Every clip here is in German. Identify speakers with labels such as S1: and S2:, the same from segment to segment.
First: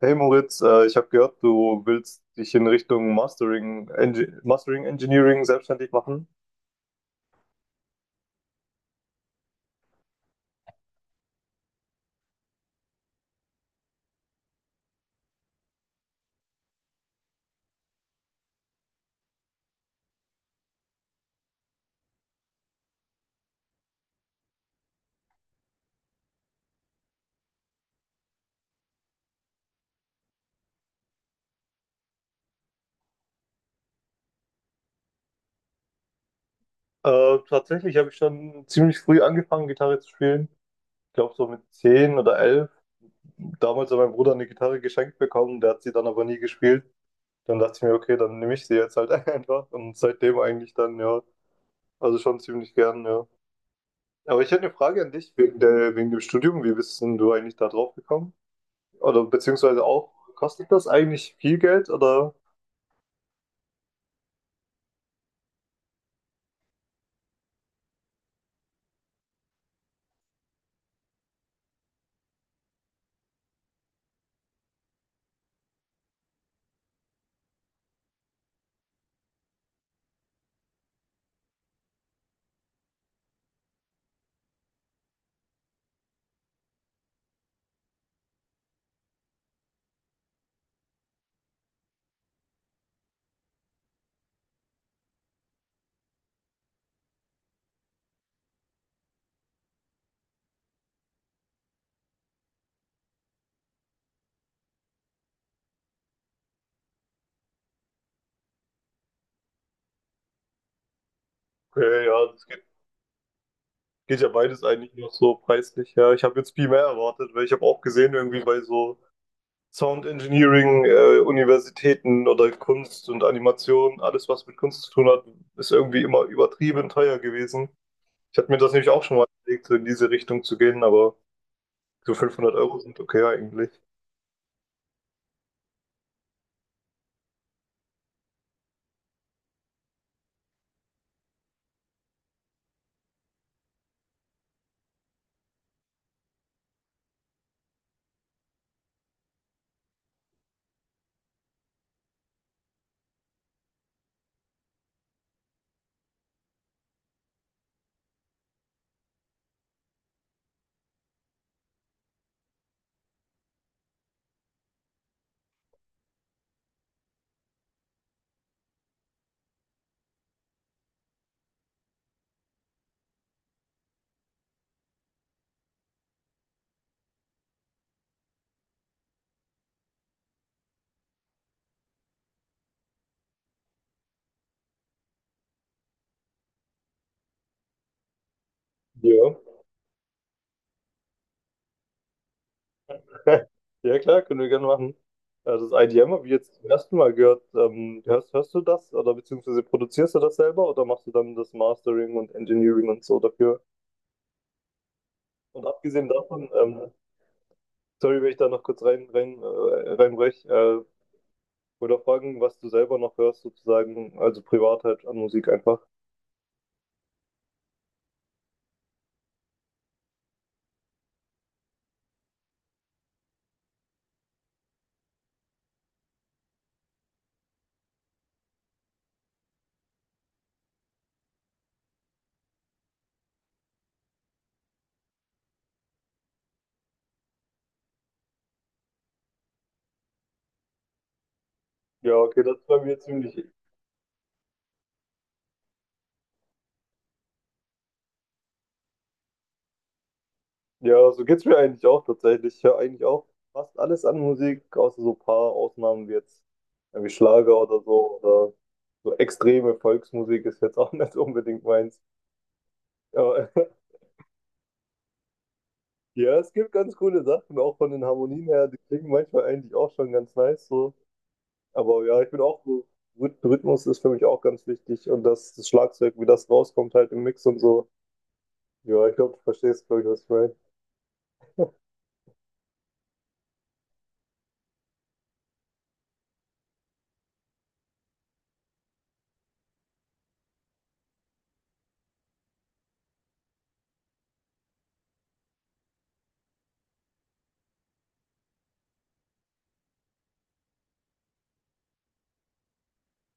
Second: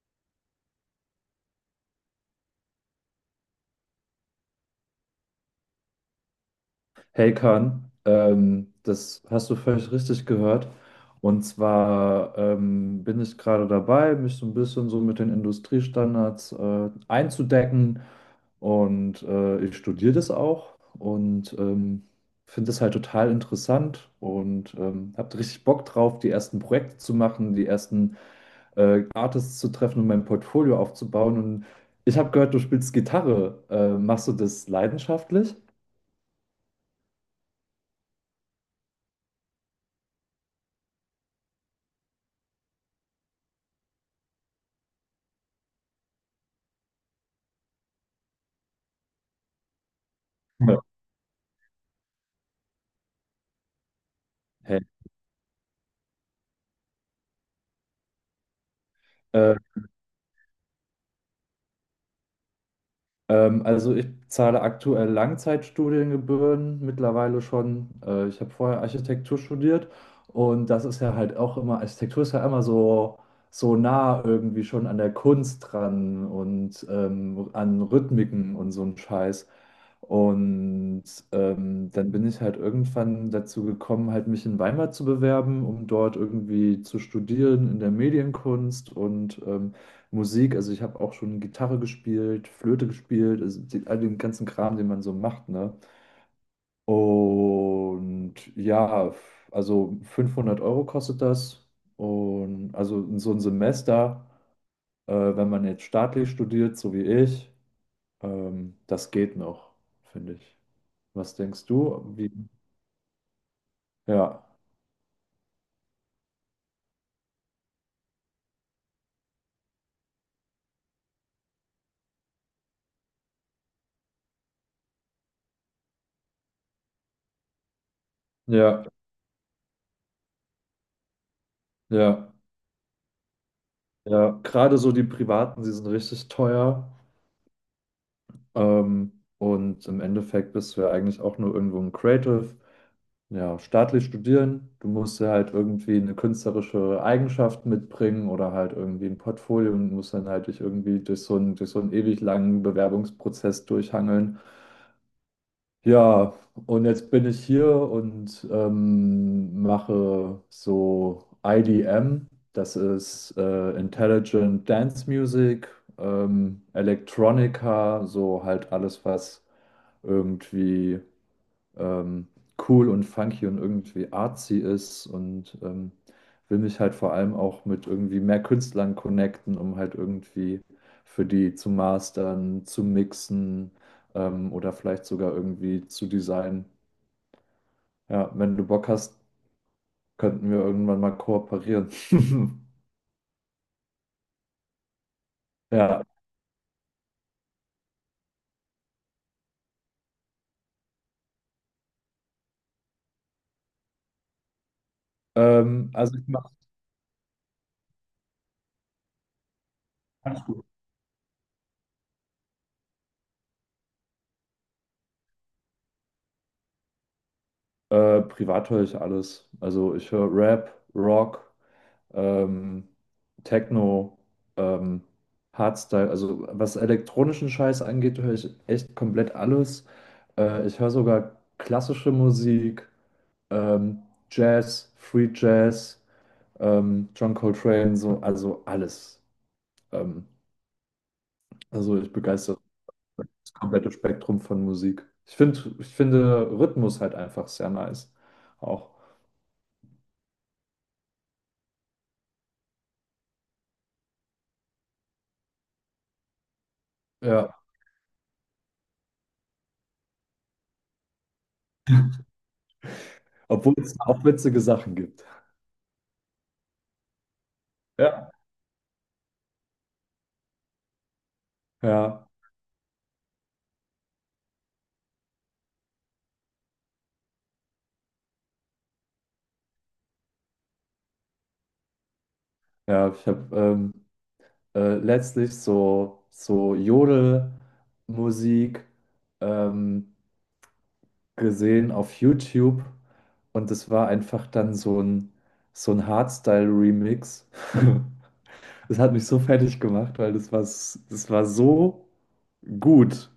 S1: Hey Moritz, ich habe gehört, du willst dich in Richtung Mastering, Engi Mastering Engineering selbstständig machen.
S2: Hey Kahn, das hast du völlig richtig gehört. Und zwar bin ich gerade dabei, mich so ein bisschen so mit den Industriestandards einzudecken. Und ich studiere das auch und finde das halt total interessant und habe richtig Bock drauf, die ersten Projekte zu machen, die ersten Artists zu treffen und mein Portfolio aufzubauen. Und ich habe gehört, du spielst Gitarre. Machst du das leidenschaftlich?
S1: Tatsächlich habe ich schon ziemlich früh angefangen, Gitarre zu spielen. Ich glaube so mit 10 oder 11. Damals hat mein Bruder eine Gitarre geschenkt bekommen, der hat sie dann aber nie gespielt. Dann dachte ich mir, okay, dann nehme ich sie jetzt halt einfach. Und seitdem eigentlich
S2: Ja.
S1: dann, ja, also schon ziemlich gern, ja. Aber ich hätte eine
S2: Hey.
S1: Frage an dich wegen dem Studium. Wie bist denn du eigentlich da drauf gekommen? Oder
S2: äh,
S1: beziehungsweise auch, kostet das eigentlich viel Geld oder?
S2: Also ich zahle aktuell Langzeitstudiengebühren mittlerweile schon. Ich habe vorher Architektur studiert, und das ist ja halt auch immer, Architektur ist ja immer so, so nah irgendwie schon an der Kunst dran und an Rhythmiken und so ein Scheiß. Und dann bin ich halt irgendwann dazu gekommen, halt mich in Weimar zu bewerben, um dort irgendwie zu studieren in der Medienkunst und Musik. Also ich habe auch schon Gitarre gespielt, Flöte gespielt, also all den ganzen Kram, den man so macht, ne? Und ja, also 500 Euro kostet das. Und also so ein Semester, wenn man jetzt staatlich studiert, so wie ich, das geht noch, finde ich. Was denkst
S1: Okay,
S2: du?
S1: ja,
S2: Wie?
S1: das geht, geht ja
S2: Ja,
S1: beides eigentlich noch so preislich. Ja, ich habe jetzt viel mehr erwartet, weil ich habe auch gesehen, irgendwie bei so Sound Engineering, Universitäten oder Kunst und Animation, alles was mit Kunst zu tun hat, ist irgendwie immer übertrieben teuer gewesen. Ich hatte mir das
S2: ja,
S1: nämlich auch schon mal überlegt, so in diese Richtung zu gehen, aber so
S2: ja,
S1: 500 € sind okay eigentlich.
S2: ja. Gerade so die privaten, die sind richtig teuer. Ähm, und im Endeffekt bist du ja eigentlich auch nur irgendwo ein Creative. Ja, staatlich studieren. Du musst ja halt irgendwie eine künstlerische Eigenschaft mitbringen oder halt irgendwie ein Portfolio und musst dann halt dich irgendwie durch so einen ewig langen Bewerbungsprozess durchhangeln. Ja, und jetzt bin ich hier und mache so IDM. Das ist Intelligent Dance Music, Electronica, so halt alles, was irgendwie ähm, cool und funky und irgendwie artsy ist, und will mich halt vor allem auch mit irgendwie mehr Künstlern connecten, um halt irgendwie für die zu mastern, zu mixen oder vielleicht sogar irgendwie zu designen. Ja, wenn du Bock hast,
S1: Ja.
S2: könnten wir irgendwann mal kooperieren.
S1: Ja, klar, können wir gerne machen. Das
S2: Ja,
S1: IDM habe ich jetzt zum ersten Mal gehört. Hörst du das oder beziehungsweise produzierst du das selber oder machst du dann das Mastering und Engineering und so dafür? Und abgesehen
S2: also ich
S1: davon,
S2: mache
S1: sorry, wenn ich da noch kurz reinbrech,
S2: ganz gut.
S1: oder fragen, was du selber noch hörst sozusagen, also privat halt an Musik einfach.
S2: Privat höre ich alles. Also ich höre Rap, Rock, ähm, Techno, ähm, Hardstyle, also was elektronischen Scheiß angeht, höre ich echt komplett alles. Ich höre sogar klassische Musik, ähm, Jazz, Free Jazz, John Coltrane, so, also alles. Ähm, also ich
S1: Ja, okay, das
S2: begeistere
S1: ist bei mir ziemlich.
S2: das komplette Spektrum von Musik. Ich finde Rhythmus halt einfach sehr nice. Auch.
S1: Ja, so geht's mir eigentlich auch tatsächlich. Ich höre eigentlich auch fast alles an Musik, außer so ein paar Ausnahmen wie jetzt irgendwie Schlager
S2: Ja.
S1: oder so extreme Volksmusik ist jetzt auch nicht unbedingt meins. Aber
S2: Obwohl es auch witzige Sachen gibt.
S1: ja, es gibt ganz coole Sachen, auch von den
S2: Ja.
S1: Harmonien her, die klingen manchmal eigentlich auch schon ganz nice so. Aber ja,
S2: Ja,
S1: ich bin auch so, Rhythmus ist für mich auch ganz wichtig und das Schlagzeug, wie das rauskommt halt im Mix und so. Ja, ich glaube, du verstehst, glaube ich, was ich meine.
S2: ja, ich habe letztlich so, so Jodelmusik ähm, gesehen auf YouTube, und es war einfach dann so ein Hardstyle-Remix. Das hat mich so fertig gemacht, weil das war, das war so gut.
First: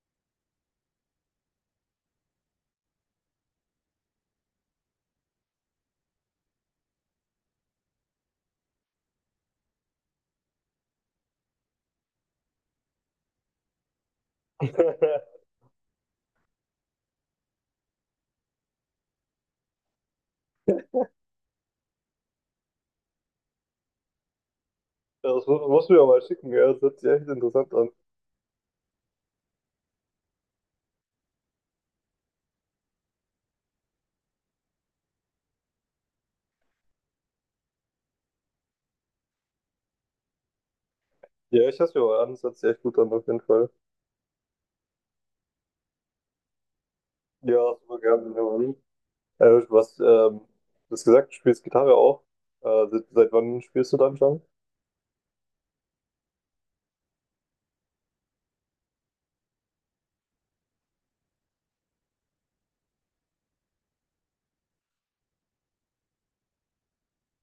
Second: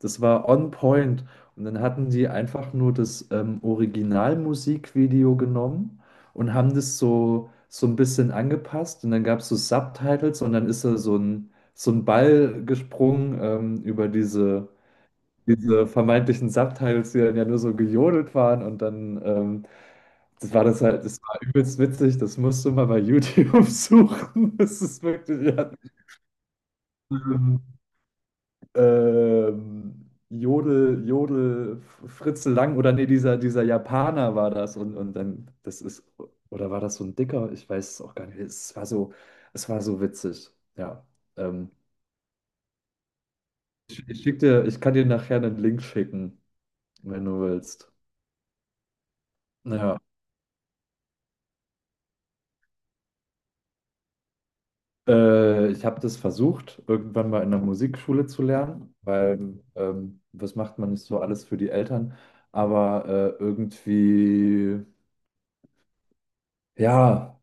S2: Das war on point. Und dann hatten die einfach nur das Originalmusikvideo genommen und haben das so, so ein bisschen angepasst. Und dann gab es so Subtitles und dann ist da so ein Ball gesprungen über diese diese vermeintlichen Subtitles, die dann ja nur so gejodelt waren, und dann, das war übelst witzig, das musst du mal bei YouTube suchen. Das ist
S1: Das
S2: wirklich,
S1: muss,
S2: ja,
S1: musst du mir mal schicken, ja, das hört sich echt
S2: ähm,
S1: interessant an.
S2: Jodel, Jodel, Fritze Lang, oder nee, dieser Japaner war das, und dann, das ist, oder war das so ein Dicker? Ich weiß es auch gar nicht. Es war so witzig, ja.
S1: Ja,
S2: Ähm,
S1: ich hasse mir an, das hört sich echt gut an, auf jeden Fall.
S2: ich kann dir nachher einen Link schicken, wenn du
S1: Ja,
S2: willst.
S1: super gerne. Ja, Mann. Äh, was,
S2: Ja.
S1: ähm, du hast gesagt, du spielst Gitarre auch. Seit wann spielst du dann schon?
S2: Ich habe das versucht, irgendwann mal in der Musikschule zu lernen, weil was macht man nicht so alles für die Eltern? Aber irgendwie, ja,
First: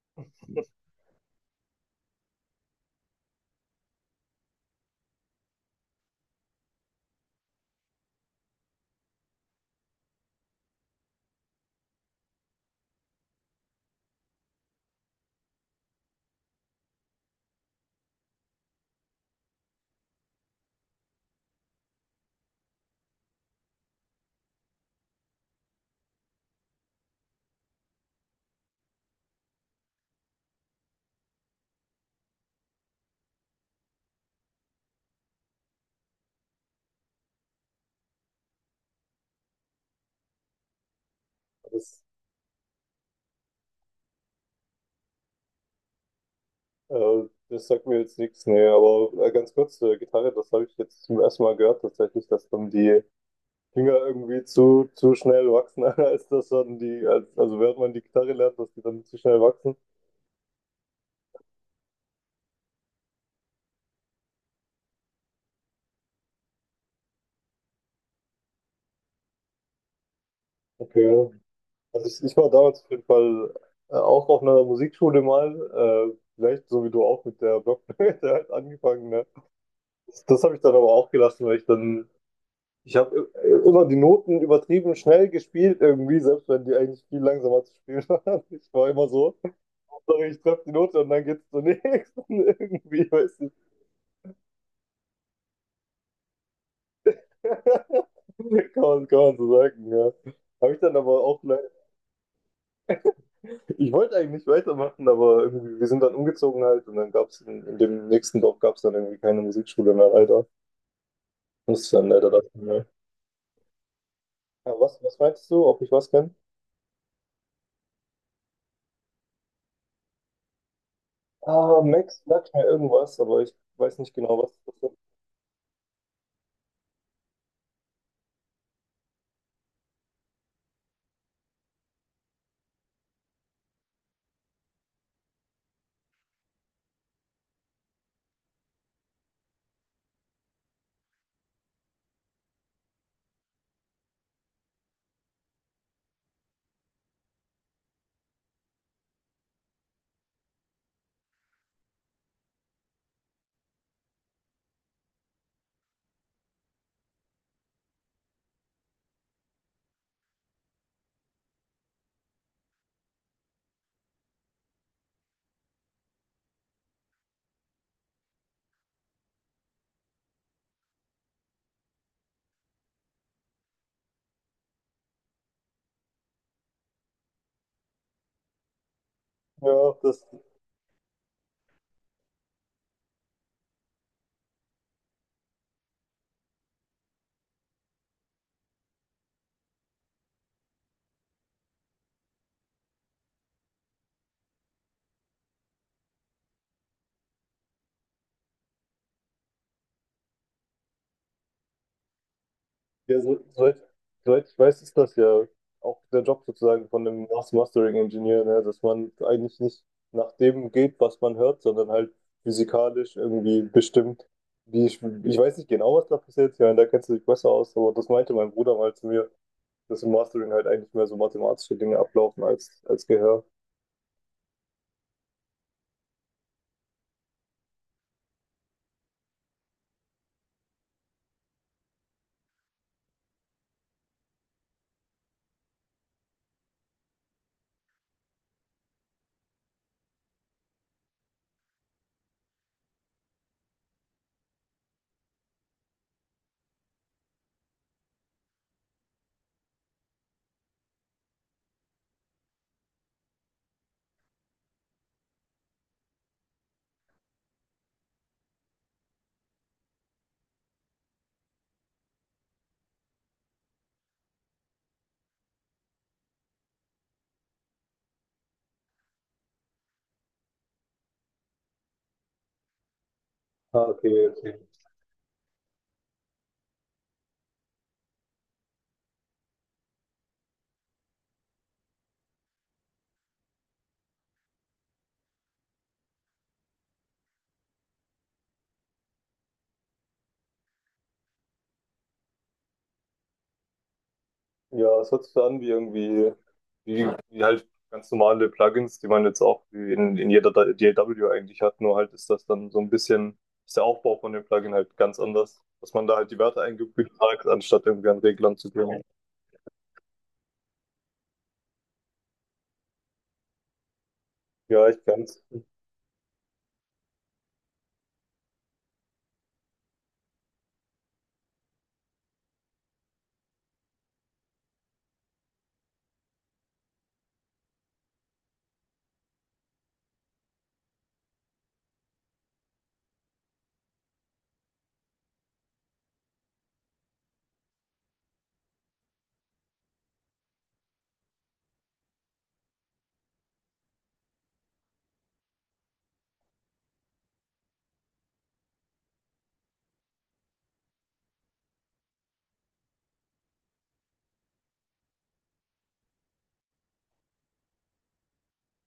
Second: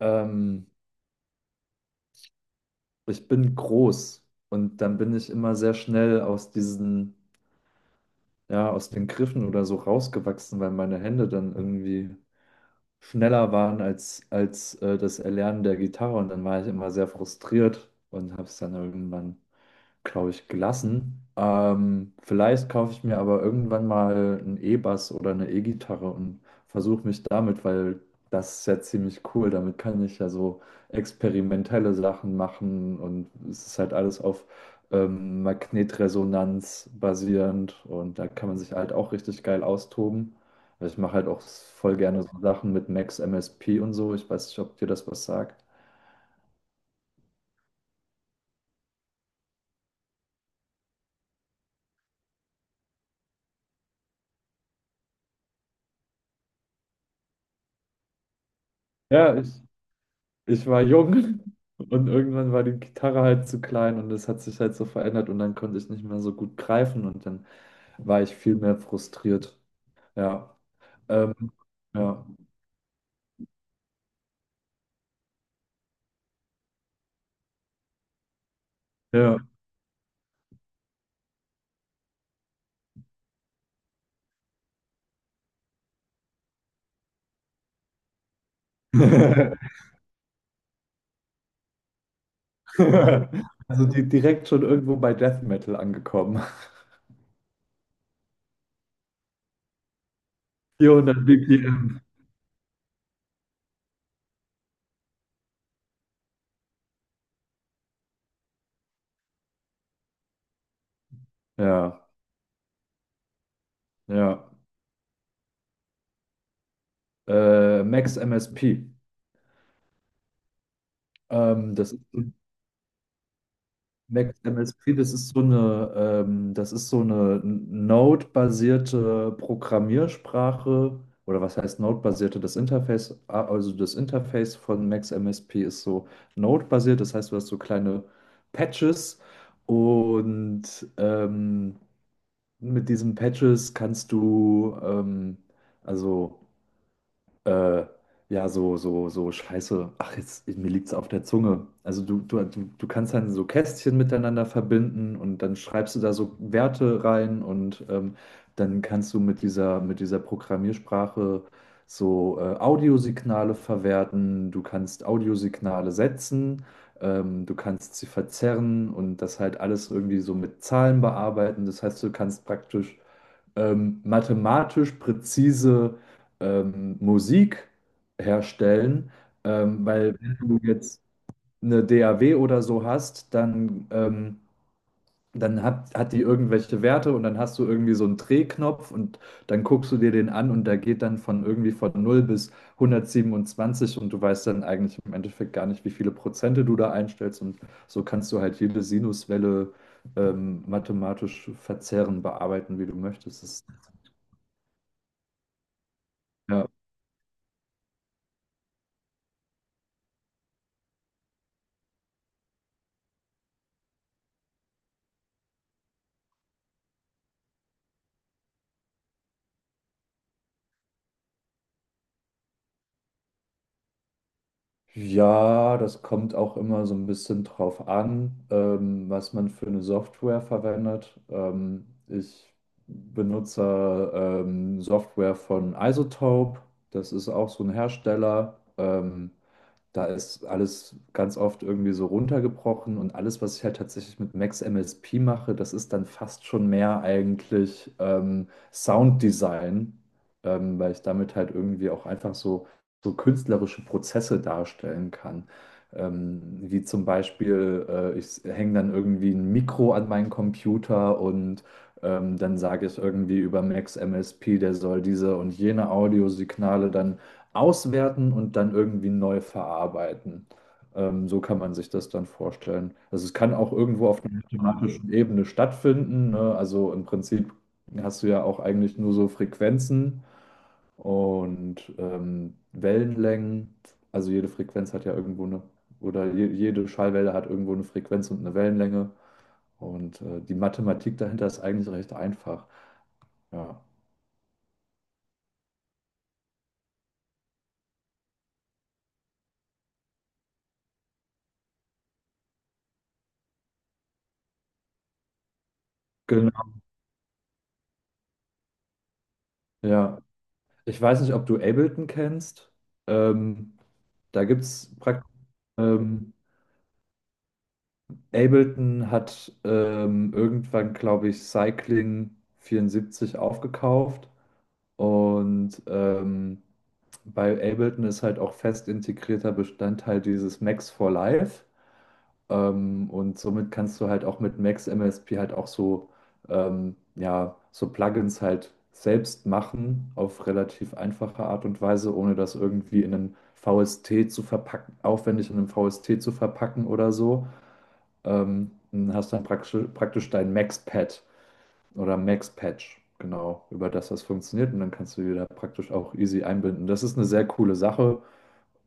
S2: ähm, ich bin groß und dann bin ich immer sehr schnell aus diesen, ja, aus den Griffen oder so rausgewachsen, weil meine Hände dann irgendwie schneller waren als das Erlernen der Gitarre, und dann war ich immer sehr frustriert und habe es dann irgendwann, glaube ich, gelassen. Vielleicht kaufe ich mir aber irgendwann mal einen E-Bass oder eine E-Gitarre und versuche mich damit, weil das ist ja ziemlich cool. Damit kann ich ja so experimentelle Sachen machen und es ist halt alles auf Magnetresonanz basierend und da kann man sich halt auch richtig geil austoben. Also ich mache halt auch voll
S1: Das,
S2: gerne so Sachen mit Max MSP und so. Ich weiß nicht, ob dir das was sagt.
S1: äh, das sagt mir jetzt nichts, nee, aber ganz kurz, Gitarre, das habe ich jetzt zum ersten Mal gehört, tatsächlich, dass dann die Finger irgendwie zu schnell wachsen, als dass dann also während man die Gitarre lernt, dass die dann zu
S2: Ja,
S1: schnell
S2: ich,
S1: wachsen.
S2: ich war jung und irgendwann war die Gitarre halt zu klein und es hat sich halt so verändert und dann konnte ich nicht mehr so gut greifen und dann war ich viel mehr frustriert. Ja,
S1: Okay.
S2: ähm, ja,
S1: Ich war damals auf jeden Fall auch auf einer Musikschule mal, vielleicht so wie du auch mit der Blockflöte halt angefangen, ne?
S2: ja.
S1: Das habe ich dann aber auch gelassen, weil ich dann, ich habe immer die Noten übertrieben schnell gespielt irgendwie, selbst wenn die eigentlich viel langsamer zu spielen waren. Ich war immer so, Hauptsache ich treffe die Note und dann geht's zur nächsten irgendwie, weißt du.
S2: Also direkt schon irgendwo bei Death Metal angekommen.
S1: Kann man so sagen, ja. Habe ich dann aber
S2: 400
S1: auch.
S2: BPM.
S1: Ich wollte eigentlich weitermachen, aber irgendwie, wir sind dann umgezogen halt und dann gab es in dem nächsten Dorf gab es dann irgendwie keine Musikschule mehr, leider. Musste
S2: Ja,
S1: dann leider das. Ja,
S2: ja.
S1: ah, was, was meinst du, ob ich was kenne?
S2: Max MSP.
S1: Ah,
S2: Das ist
S1: Max
S2: so
S1: sagt mir irgendwas, aber ich weiß nicht
S2: Max
S1: genau, was das
S2: MSP,
S1: ist.
S2: das ist so eine, das ist so eine Node-basierte Programmiersprache. Oder was heißt Node-basierte? Das Interface, ah, also das Interface von Max MSP ist so Node-basiert. Das heißt, du hast so kleine Patches, und ähm, mit diesen Patches kannst du, also äh, ja, so Scheiße, ach, jetzt, mir liegt's auf der Zunge. Also du kannst dann so Kästchen miteinander verbinden und dann schreibst du da so Werte rein und dann kannst du mit dieser Programmiersprache so Audiosignale verwerten, du kannst Audiosignale setzen, du kannst sie verzerren und das halt alles irgendwie so mit Zahlen bearbeiten. Das heißt, du kannst praktisch mathematisch präzise Musik herstellen,
S1: Ja,
S2: weil
S1: das,
S2: wenn du jetzt eine DAW oder so hast, dann, dann hat die irgendwelche Werte und dann hast du irgendwie so einen Drehknopf und dann guckst du dir den an und der geht dann von irgendwie von null bis 127 und du weißt dann eigentlich im Endeffekt gar nicht, wie viele Prozente du da einstellst, und so kannst du halt jede Sinuswelle mathematisch verzehren, bearbeiten, wie du
S1: ja,
S2: möchtest. Das,
S1: soweit ich weiß, ist das ja auch der Job
S2: ja.
S1: sozusagen von einem Mastering-Ingenieur, ne? Dass man eigentlich nicht nach dem geht, was man hört, sondern halt physikalisch irgendwie bestimmt, ich weiß nicht genau, was da passiert, ja, da kennst du dich besser aus, aber das meinte mein Bruder mal zu mir, dass im Mastering halt eigentlich mehr so mathematische Dinge ablaufen als Gehör.
S2: Ja, das kommt auch immer so ein bisschen drauf an, was man für eine Software verwendet. Ich benutze Software von Isotope. Das ist auch so ein Hersteller. Da ist alles ganz oft irgendwie so runtergebrochen, und alles, was ich halt tatsächlich mit Max MSP mache, das ist dann fast schon mehr eigentlich Sounddesign, weil ich damit halt irgendwie auch einfach so so künstlerische Prozesse darstellen kann. Wie zum Beispiel, ich hänge dann irgendwie ein Mikro an meinen Computer und dann sage ich irgendwie über Max MSP, der soll diese und jene Audiosignale dann auswerten und dann irgendwie neu verarbeiten. So kann man sich das dann vorstellen. Also es kann auch
S1: Ah, okay,
S2: irgendwo auf einer
S1: okay.
S2: mathematischen Ebene stattfinden, ne? Also im Prinzip hast du ja auch eigentlich nur so Frequenzen und Wellenlängen. Also jede Frequenz hat ja irgendwo eine, oder jede Schallwelle hat irgendwo eine Frequenz und eine Wellenlänge. Und die Mathematik dahinter ist eigentlich recht einfach. Ja.
S1: Ja, es hört sich so an wie irgendwie, wie halt ganz normale Plugins, die man jetzt auch wie in jeder DAW eigentlich hat, nur halt ist das dann so ein bisschen, ist der Aufbau von dem Plugin halt ganz anders, dass man da halt die Werte
S2: Genau.
S1: eingefügt hat, anstatt irgendwie an Reglern zu gehen.
S2: Ja. Ich weiß nicht, ob du Ableton kennst. Ähm, Da gibt
S1: Ja,
S2: es
S1: ich
S2: praktisch.
S1: kann's.
S2: Ähm, Ableton hat irgendwann, glaube ich, Cycling 74 aufgekauft und bei Ableton ist halt auch fest integrierter Bestandteil dieses Max for Live. Und somit kannst du halt auch mit Max MSP halt auch so, ja, so Plugins halt selbst machen auf relativ einfache Art und Weise, ohne das irgendwie in einen VST zu verpacken, aufwendig in einen VST zu verpacken oder so. Dann hast dann praktisch dein Max-Pad oder Max-Patch. Genau, über das das funktioniert, und dann kannst du die da praktisch auch easy einbinden. Das ist eine sehr coole Sache.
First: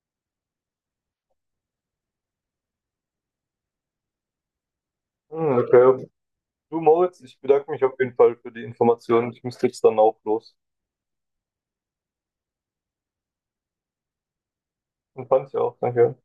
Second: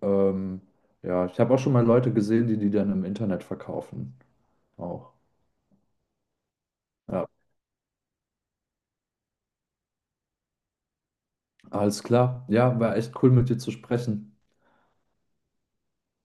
S2: Ähm, ja, ich habe auch schon mal Leute gesehen, die die dann im Internet verkaufen. Auch.
S1: Hm, okay. Du, Moritz,
S2: Ja,
S1: ich bedanke mich auf jeden Fall für die Informationen. Ich müsste jetzt dann auch los.
S2: alles klar. Ja, war echt cool mit dir zu sprechen.
S1: Und fand's ja auch, danke.